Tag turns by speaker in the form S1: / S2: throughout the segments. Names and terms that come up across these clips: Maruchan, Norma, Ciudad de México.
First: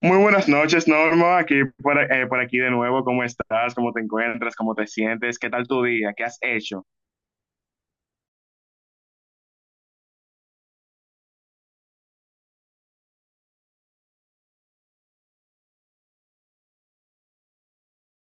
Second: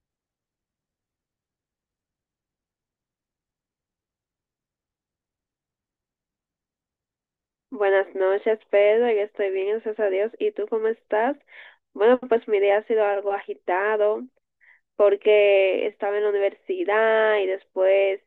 S1: Muy buenas noches, Norma. Aquí por aquí de nuevo. ¿Cómo estás? ¿Cómo te encuentras? ¿Cómo te sientes? ¿Qué tal tu día? ¿Qué has hecho?
S2: Buenas noches, Pedro. Yo estoy bien, gracias a Dios. ¿Y tú cómo estás? Bueno, pues mi día ha sido algo agitado porque estaba en la universidad y después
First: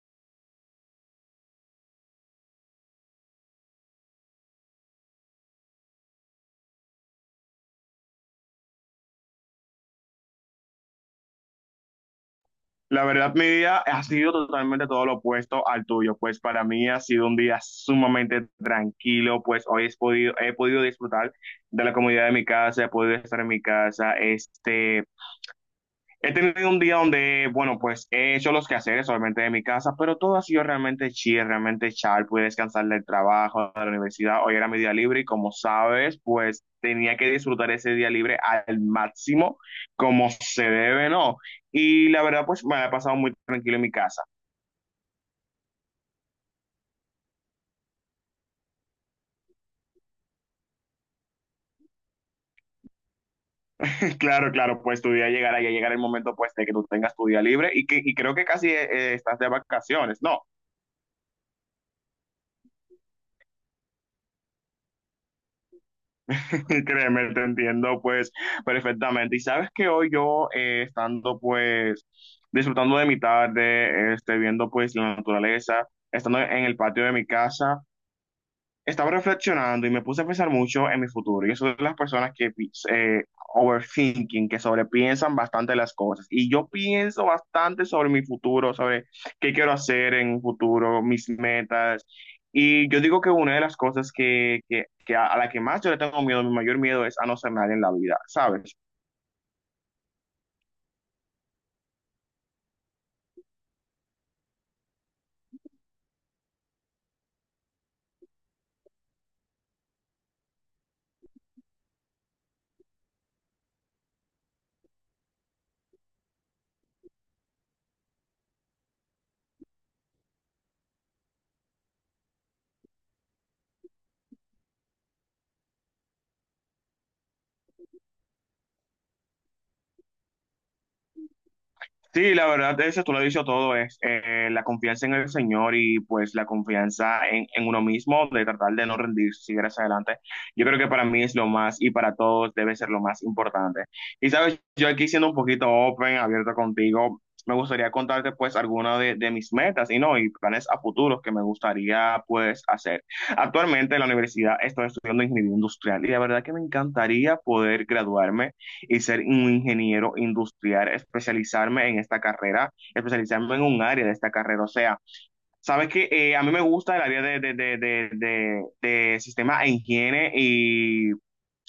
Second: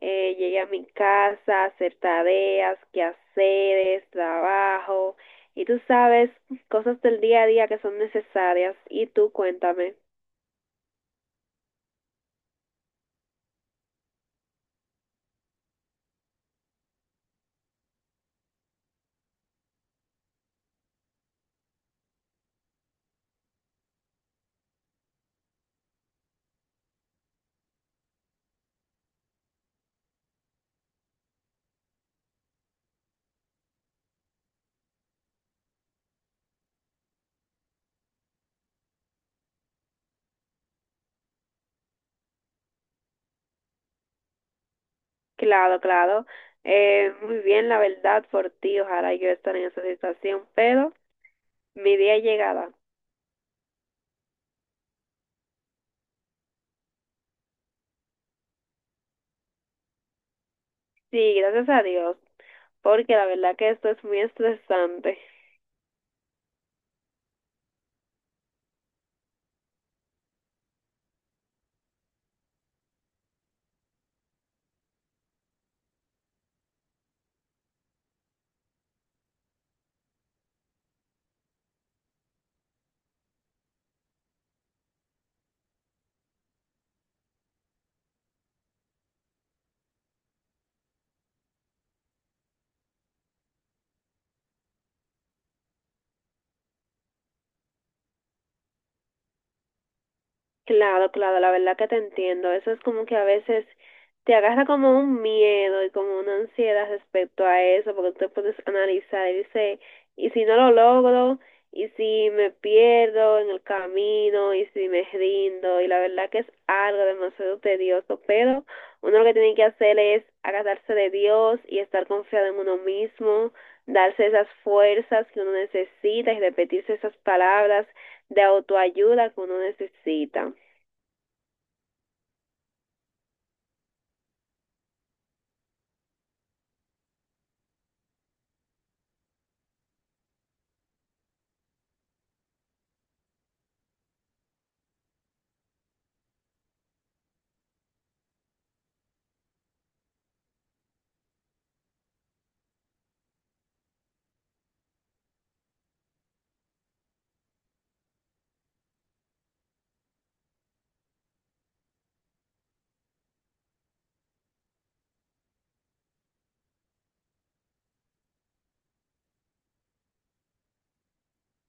S2: llegué a mi casa a hacer tareas, quehaceres, trabajo y tú sabes, cosas del día a día que son necesarias. Y tú cuéntame.
S1: La verdad, mi día ha sido totalmente todo lo opuesto al tuyo. Pues para mí ha sido un día sumamente tranquilo. Pues hoy he podido disfrutar de la comodidad de mi casa, he podido estar en mi casa. He tenido un día donde, bueno, pues he hecho los quehaceres obviamente de mi casa, pero todo ha sido realmente chill, realmente chal. Pude descansar del trabajo, de la universidad. Hoy era mi día libre y, como sabes, pues tenía que disfrutar ese día libre al máximo, como se debe, ¿no? Y la verdad, pues me la he pasado muy tranquilo en mi casa.
S2: Claro, claro. Muy bien, la verdad, por ti. Ojalá yo estar en esa situación, pero mi día llegará.
S1: Claro, claro, pues tu día llegará, ya llegará el momento, pues, de que tú tengas tu día libre y creo que casi estás de vacaciones, ¿no?
S2: Sí, gracias a Dios, porque la verdad que esto es muy estresante.
S1: Créeme, te entiendo pues perfectamente. Y sabes que hoy yo, estando pues disfrutando de mi tarde, viendo pues la naturaleza, estando en el patio de mi casa, estaba reflexionando y me puse a pensar mucho en mi futuro. Y eso de las personas que overthinking, que sobrepiensan bastante las cosas. Y yo pienso bastante sobre mi futuro, sobre qué quiero hacer en un futuro, mis metas. Y yo digo que una de las cosas que a la que más yo le tengo miedo, mi mayor miedo es a no ser nadie en la vida, ¿sabes?
S2: Claro, claro, la verdad que te entiendo. Eso es como que a veces te agarra como un miedo y como una ansiedad respecto a eso, porque tú te puedes analizar y dices, ¿y si no lo logro? ¿Y si me pierdo en el camino? ¿Y si me rindo? Y la verdad que es algo demasiado tedioso, pero uno lo que tiene que hacer es agarrarse de Dios y estar confiado en uno mismo, darse esas fuerzas que uno necesita y repetirse esas palabras de autoayuda que uno necesita.
S1: Sí, la verdad, eso tú lo has dicho todo, es la confianza en el Señor y pues la confianza en uno mismo, de tratar de no rendirse, seguir hacia adelante. Yo creo que para mí es lo más y para todos debe ser lo más importante. Y sabes, yo aquí siendo un poquito open, abierto contigo, me gustaría contarte pues algunas de mis metas y no, y planes a futuros que me gustaría pues hacer. Actualmente en la universidad estoy estudiando ingeniería industrial y la verdad que me encantaría poder graduarme y ser un ingeniero industrial, especializarme en esta carrera, especializarme en un área de esta carrera. O sea, sabes que, a mí me gusta el área de sistema e higiene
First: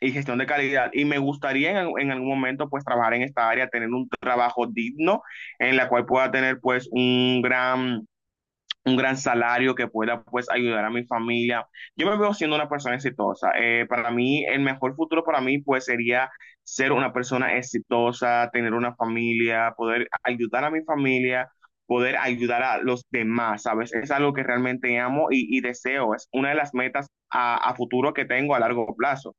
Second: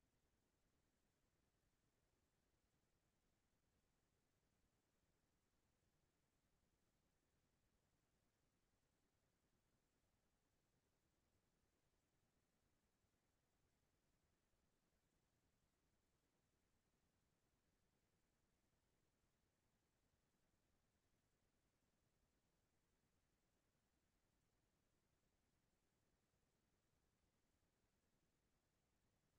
S1: y gestión de calidad. Y me gustaría en algún momento pues trabajar en esta área, tener un trabajo digno en la cual pueda tener pues un gran salario que pueda pues ayudar a mi familia. Yo me veo siendo una persona exitosa. Para mí, el mejor futuro para mí pues sería ser una persona exitosa, tener una familia, poder ayudar a mi familia, poder ayudar a los demás, ¿sabes? Es algo que realmente amo y deseo. Es una de las metas a futuro que tengo a largo plazo.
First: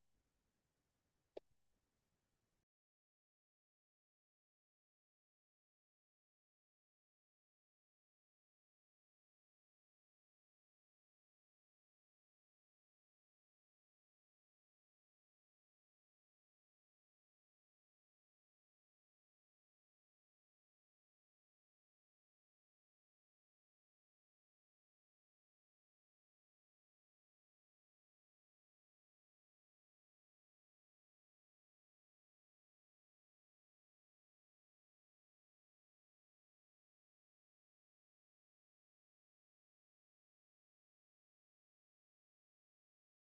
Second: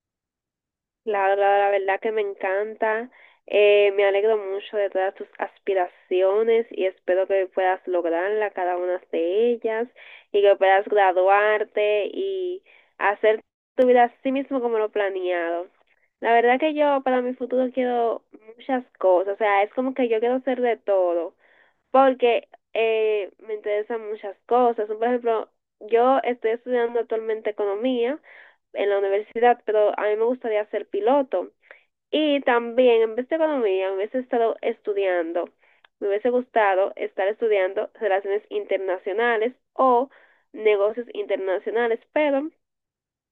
S2: Claro, la verdad que me encanta. Me alegro mucho de todas tus aspiraciones y espero que puedas lograrla cada una de ellas y que puedas graduarte y hacer tu vida así mismo como lo planeado. La verdad que yo para mi futuro quiero muchas cosas. O sea, es como que yo quiero ser de todo porque me interesan muchas cosas. Por ejemplo, yo estoy estudiando actualmente economía en la universidad, pero a mí me gustaría ser piloto. Y también, en vez de economía, me hubiese estado estudiando, me hubiese gustado estar estudiando relaciones internacionales o negocios internacionales, pero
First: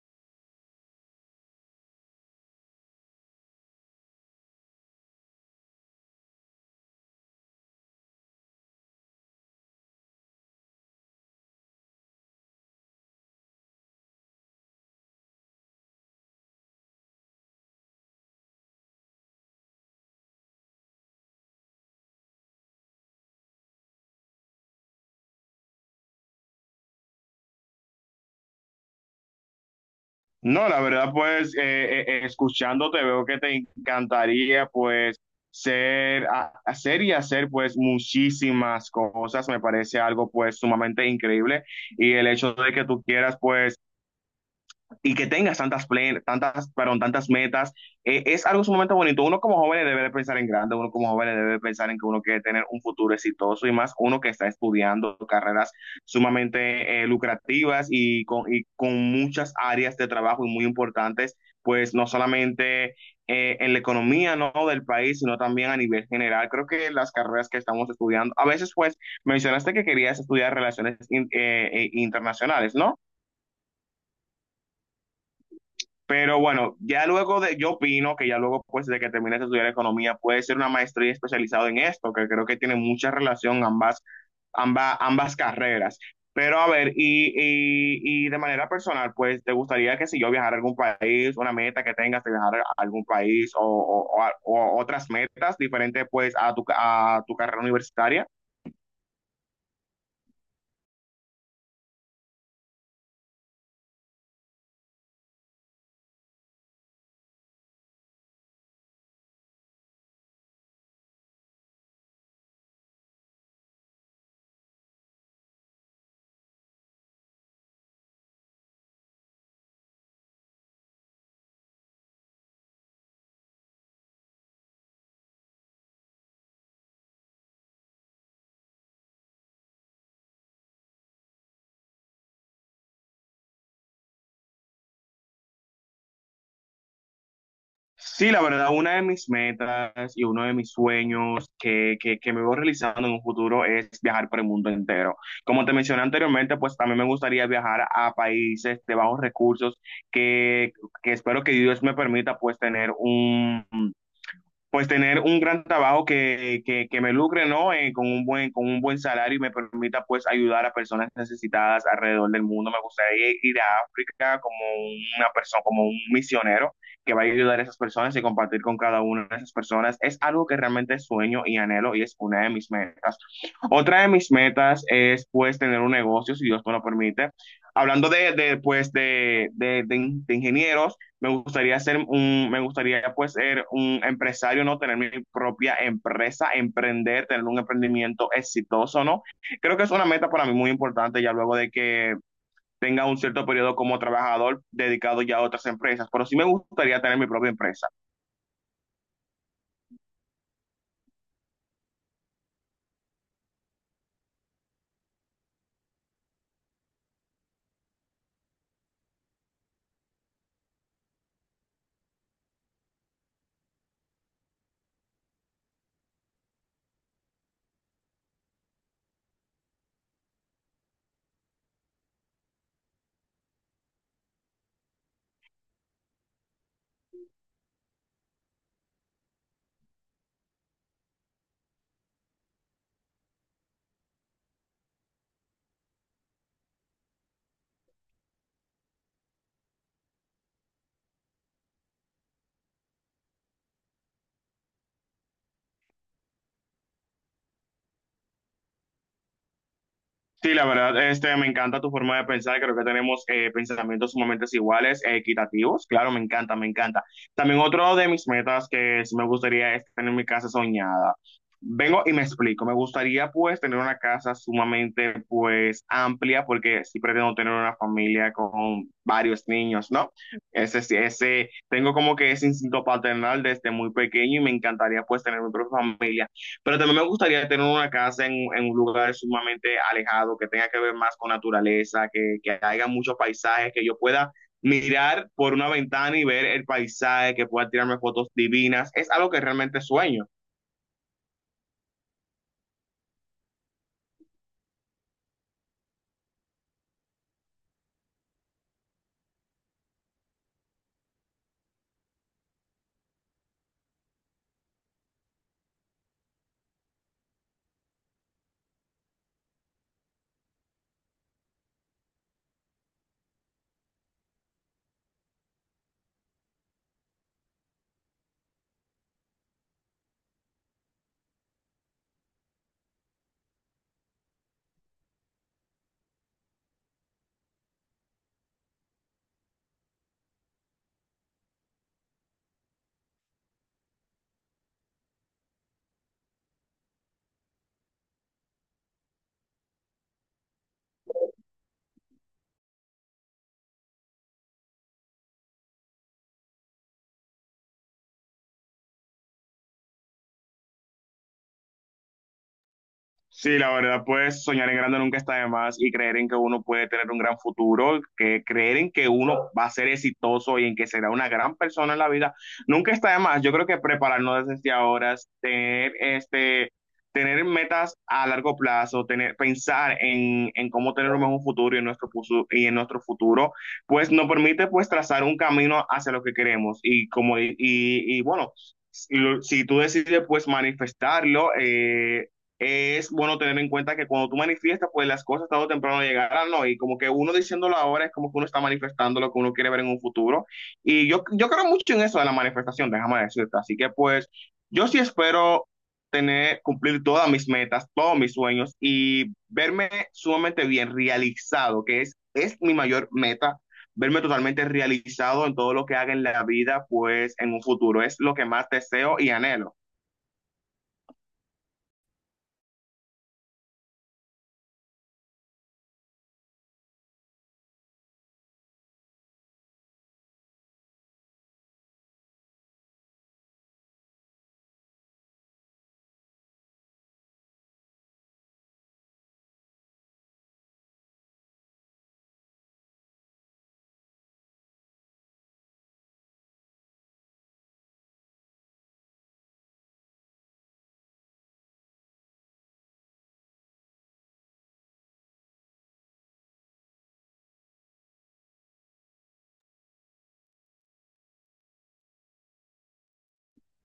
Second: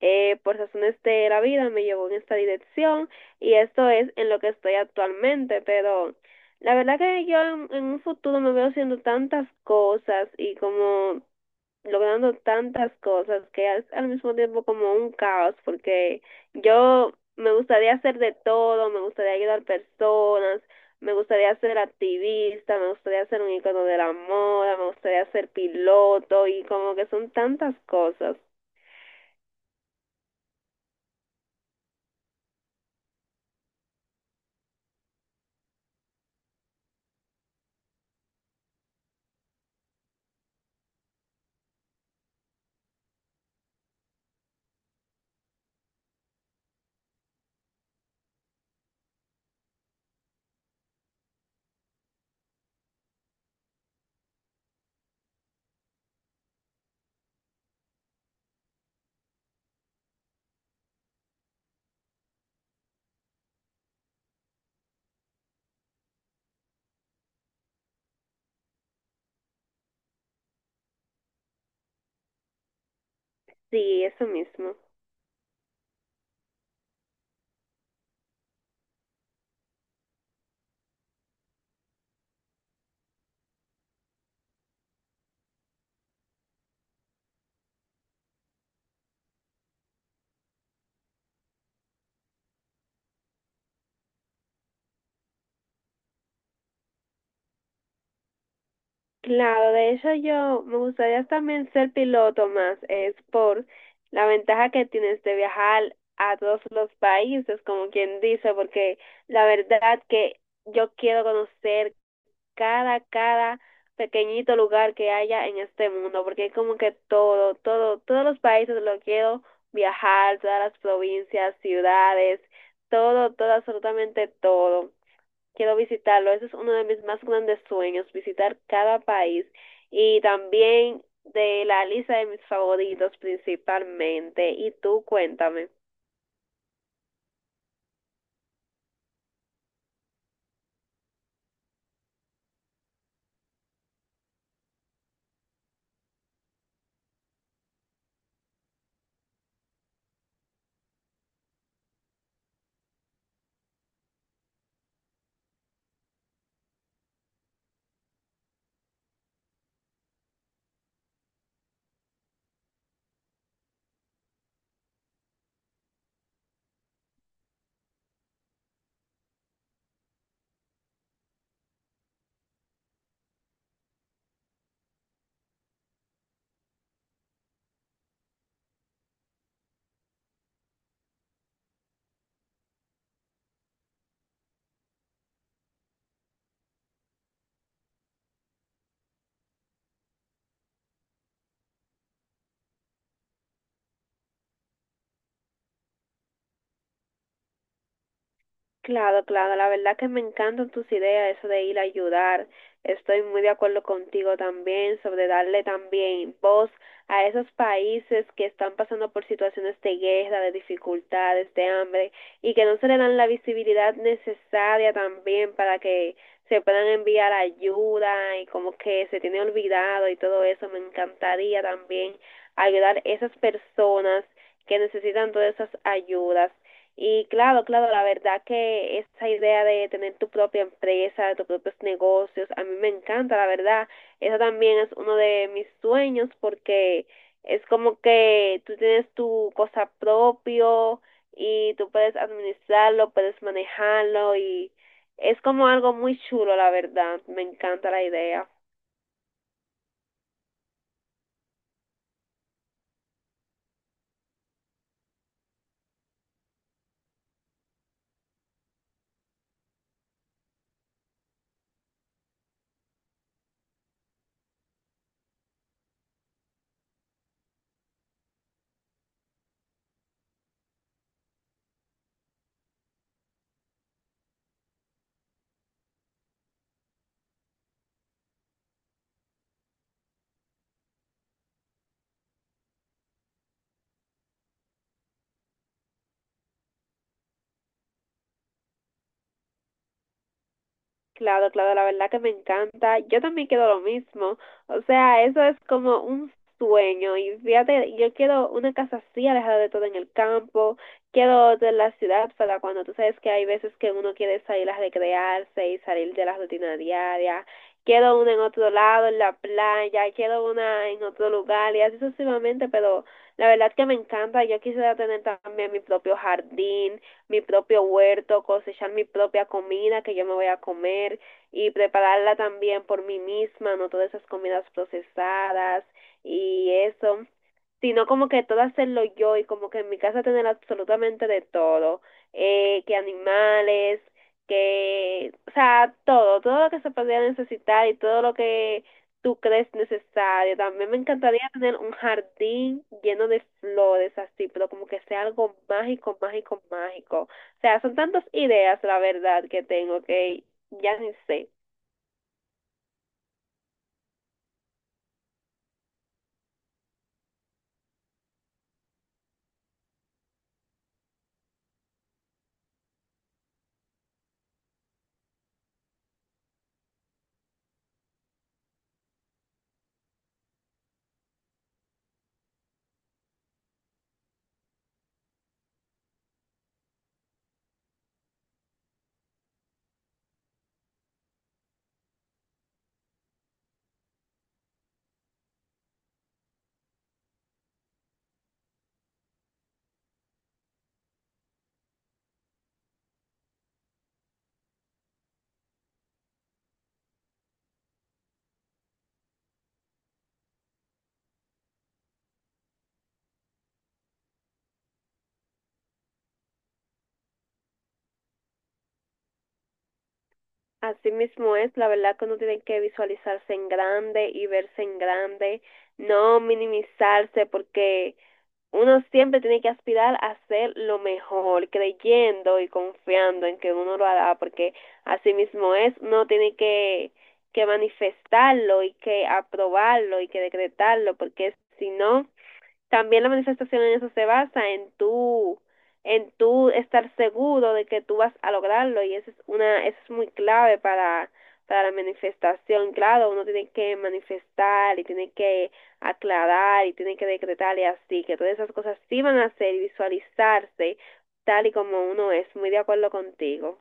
S2: por razones de la vida me llevó en esta dirección y esto es en lo que estoy actualmente, pero la verdad que yo en un futuro me veo haciendo tantas cosas y como logrando tantas cosas que es al mismo tiempo como un caos, porque yo me gustaría hacer de todo, me gustaría ayudar personas, me gustaría ser activista, me gustaría ser un icono de la moda, me gustaría ser piloto y como que son tantas cosas.
S1: No, la verdad, pues escuchándote veo que te encantaría pues hacer y hacer pues muchísimas cosas. Me parece algo pues sumamente increíble y el hecho de que tú quieras pues y que tengas tantas, tantas, perdón, tantas metas, es algo sumamente bonito. Uno como joven debe de pensar en grande, uno como joven debe de pensar en que uno quiere tener un futuro exitoso y más uno que está estudiando carreras sumamente lucrativas y con muchas áreas de trabajo y muy importantes, pues no solamente en la economía, ¿no?, del país, sino también a nivel general. Creo que las carreras que estamos estudiando, a veces pues mencionaste que querías estudiar relaciones internacionales, ¿no?
S2: Sí, eso mismo.
S1: Pero bueno, ya luego de, yo opino que ya luego pues de que termines de estudiar economía puede ser una maestría especializada en esto, que creo que tiene mucha relación ambas, ambas carreras. Pero a ver, y de manera personal, pues te gustaría que si yo viajara a algún país, una meta que tengas de viajar a algún país o, o otras metas diferentes pues a tu, a tu carrera universitaria.
S2: Claro, de hecho yo me gustaría también ser piloto más, es por la ventaja que tienes de viajar a todos los países, como quien dice, porque la verdad que yo quiero conocer cada, cada pequeñito lugar que haya en este mundo, porque es como que todo, todo, todos los países lo quiero viajar, todas las provincias, ciudades, todo, todo, absolutamente todo. Quiero visitarlo. Ese es uno de mis más grandes sueños, visitar cada país y también de la lista de mis favoritos principalmente. Y tú cuéntame.
S1: Sí, la verdad, una de mis metas y uno de mis sueños que me voy realizando en un futuro es viajar por el mundo entero. Como te mencioné anteriormente, pues también me gustaría viajar a países de bajos recursos que, que espero que Dios me permita pues tener un gran trabajo que me lucre, ¿no? Con un buen, con un buen salario y me permita pues ayudar a personas necesitadas alrededor del mundo. Me gustaría ir, ir a África como una persona, como un misionero que va a ayudar a esas personas y compartir con cada una de esas personas. Es algo que realmente sueño y anhelo y es una de mis metas. Otra de mis metas es pues tener un negocio, si Dios me lo permite. Hablando de pues de ingenieros, me gustaría ser un, me gustaría pues ser un empresario, ¿no? Tener mi propia empresa, emprender, tener un emprendimiento exitoso, ¿no? Creo que es una meta para mí muy importante ya luego de que tenga un cierto periodo como trabajador dedicado ya a otras empresas, pero sí me gustaría tener mi propia empresa.
S2: Claro, claro, la verdad que me encantan tus ideas, eso de ir a ayudar. Estoy muy de acuerdo contigo también sobre darle también voz a esos países que están pasando por situaciones de guerra, de dificultades, de hambre y que no se le dan la visibilidad necesaria también para que se puedan enviar ayuda y como que se tiene olvidado y todo eso. Me encantaría también ayudar a esas personas que necesitan todas esas ayudas. Y claro, claro, la verdad que esa idea de tener tu propia empresa, tus propios negocios, a mí me encanta, la verdad. Eso también es uno de mis sueños porque es como que tú tienes tu cosa propio y tú puedes administrarlo, puedes manejarlo y es como algo muy chulo, la verdad. Me encanta la idea.
S1: Sí, la verdad, me encanta tu forma de pensar. Creo que tenemos, pensamientos sumamente iguales, e equitativos. Claro, me encanta, me encanta. También otro de mis metas que sí me gustaría es tener mi casa soñada. Vengo y me explico. Me gustaría pues tener una casa sumamente pues amplia porque sí pretendo tener una familia con varios niños, ¿no? Ese, sí, ese, tengo como que ese instinto paternal desde muy pequeño y me encantaría pues tener mi propia familia. Pero también me gustaría tener una casa en un lugar sumamente alejado, que tenga que ver más con naturaleza, que haya muchos paisajes, que yo pueda mirar por una ventana y ver el paisaje, que pueda tirarme fotos divinas. Es algo que realmente sueño.
S2: Claro, claro, la verdad que me encanta. Yo también quiero lo mismo. O sea, eso es como un sueño. Y fíjate, yo quiero una casa así, alejada de todo en el campo. Quiero de la ciudad para cuando tú sabes que hay veces que uno quiere salir a recrearse y salir de la rutina diaria. Quiero una en otro lado, en la playa. Quiero una en otro lugar y así sucesivamente. Pero la verdad que me encanta. Yo quisiera tener también mi propio jardín, mi propio huerto, cosechar mi propia comida que yo me voy a comer y prepararla también por mí misma, no todas esas comidas procesadas y eso, sino como que todo hacerlo yo y como que en mi casa tener absolutamente de todo, que animales, que, o sea, todo, todo lo que se podría necesitar y todo lo que tú crees necesario. También me encantaría tener un jardín lleno de flores así, pero como que sea algo mágico, mágico, mágico. O sea, son tantas ideas, la verdad, que tengo que ya ni sé.
S1: Sí, la verdad, pues soñar en grande nunca está de más y creer en que uno puede tener un gran futuro, que creer en que uno va a ser exitoso y en que será una gran persona en la vida, nunca está de más. Yo creo que prepararnos desde ahora, tener tener metas a largo plazo, tener, pensar en cómo tener un mejor futuro y en nuestro y en nuestro futuro, pues nos permite pues trazar un camino hacia lo que queremos y como bueno, si tú decides pues manifestarlo, es bueno tener en cuenta que cuando tú manifiestas, pues las cosas tarde o temprano llegarán, ¿no? Y como que uno diciéndolo ahora es como que uno está manifestando lo que uno quiere ver en un futuro. Y yo creo mucho en eso de la manifestación, déjame decirte. Así que pues yo sí espero tener, cumplir todas mis metas, todos mis sueños y verme sumamente bien realizado, es mi mayor meta, verme totalmente realizado en todo lo que haga en la vida, pues en un futuro. Es lo que más deseo y anhelo.
S2: Así mismo es, la verdad que uno tiene que visualizarse en grande y verse en grande, no minimizarse porque uno siempre tiene que aspirar a hacer lo mejor, creyendo y confiando en que uno lo hará, porque así mismo es, uno tiene que manifestarlo y que aprobarlo y que decretarlo, porque si no, también la manifestación en eso se basa en tú estar seguro de que tú vas a lograrlo y eso es una, eso es muy clave para la manifestación. Claro, uno tiene que manifestar y tiene que aclarar y tiene que decretar y así, que todas esas cosas sí van a ser y visualizarse tal y como uno es. Muy de acuerdo contigo.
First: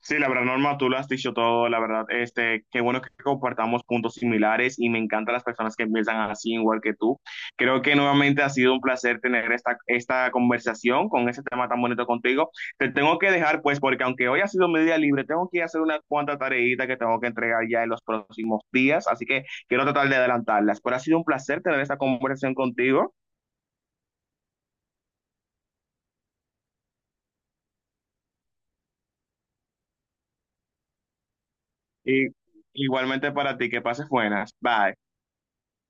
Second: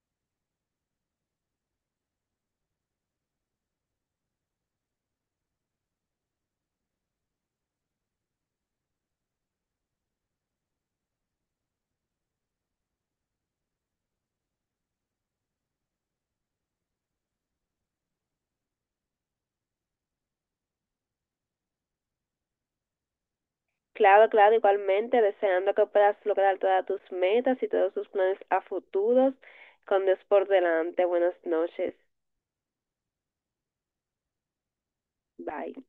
S1: Sí, la verdad, Norma, tú lo has dicho todo, la verdad, qué bueno que compartamos puntos similares y me encantan las personas que piensan así igual que tú. Creo que nuevamente ha sido un placer tener esta conversación con ese tema tan bonito contigo. Te tengo que dejar, pues, porque aunque hoy ha sido mi día libre, tengo que ir a hacer una cuanta tareita que tengo que entregar ya en los próximos días, así que quiero tratar de adelantarlas. Pero ha sido un placer tener esta conversación contigo
S2: Claro, claro, igualmente, deseando que puedas lograr todas tus metas y todos tus planes a futuros con Dios por delante. Buenas noches.
S1: y igualmente para ti, que pases buenas. Bye.
S2: Bye.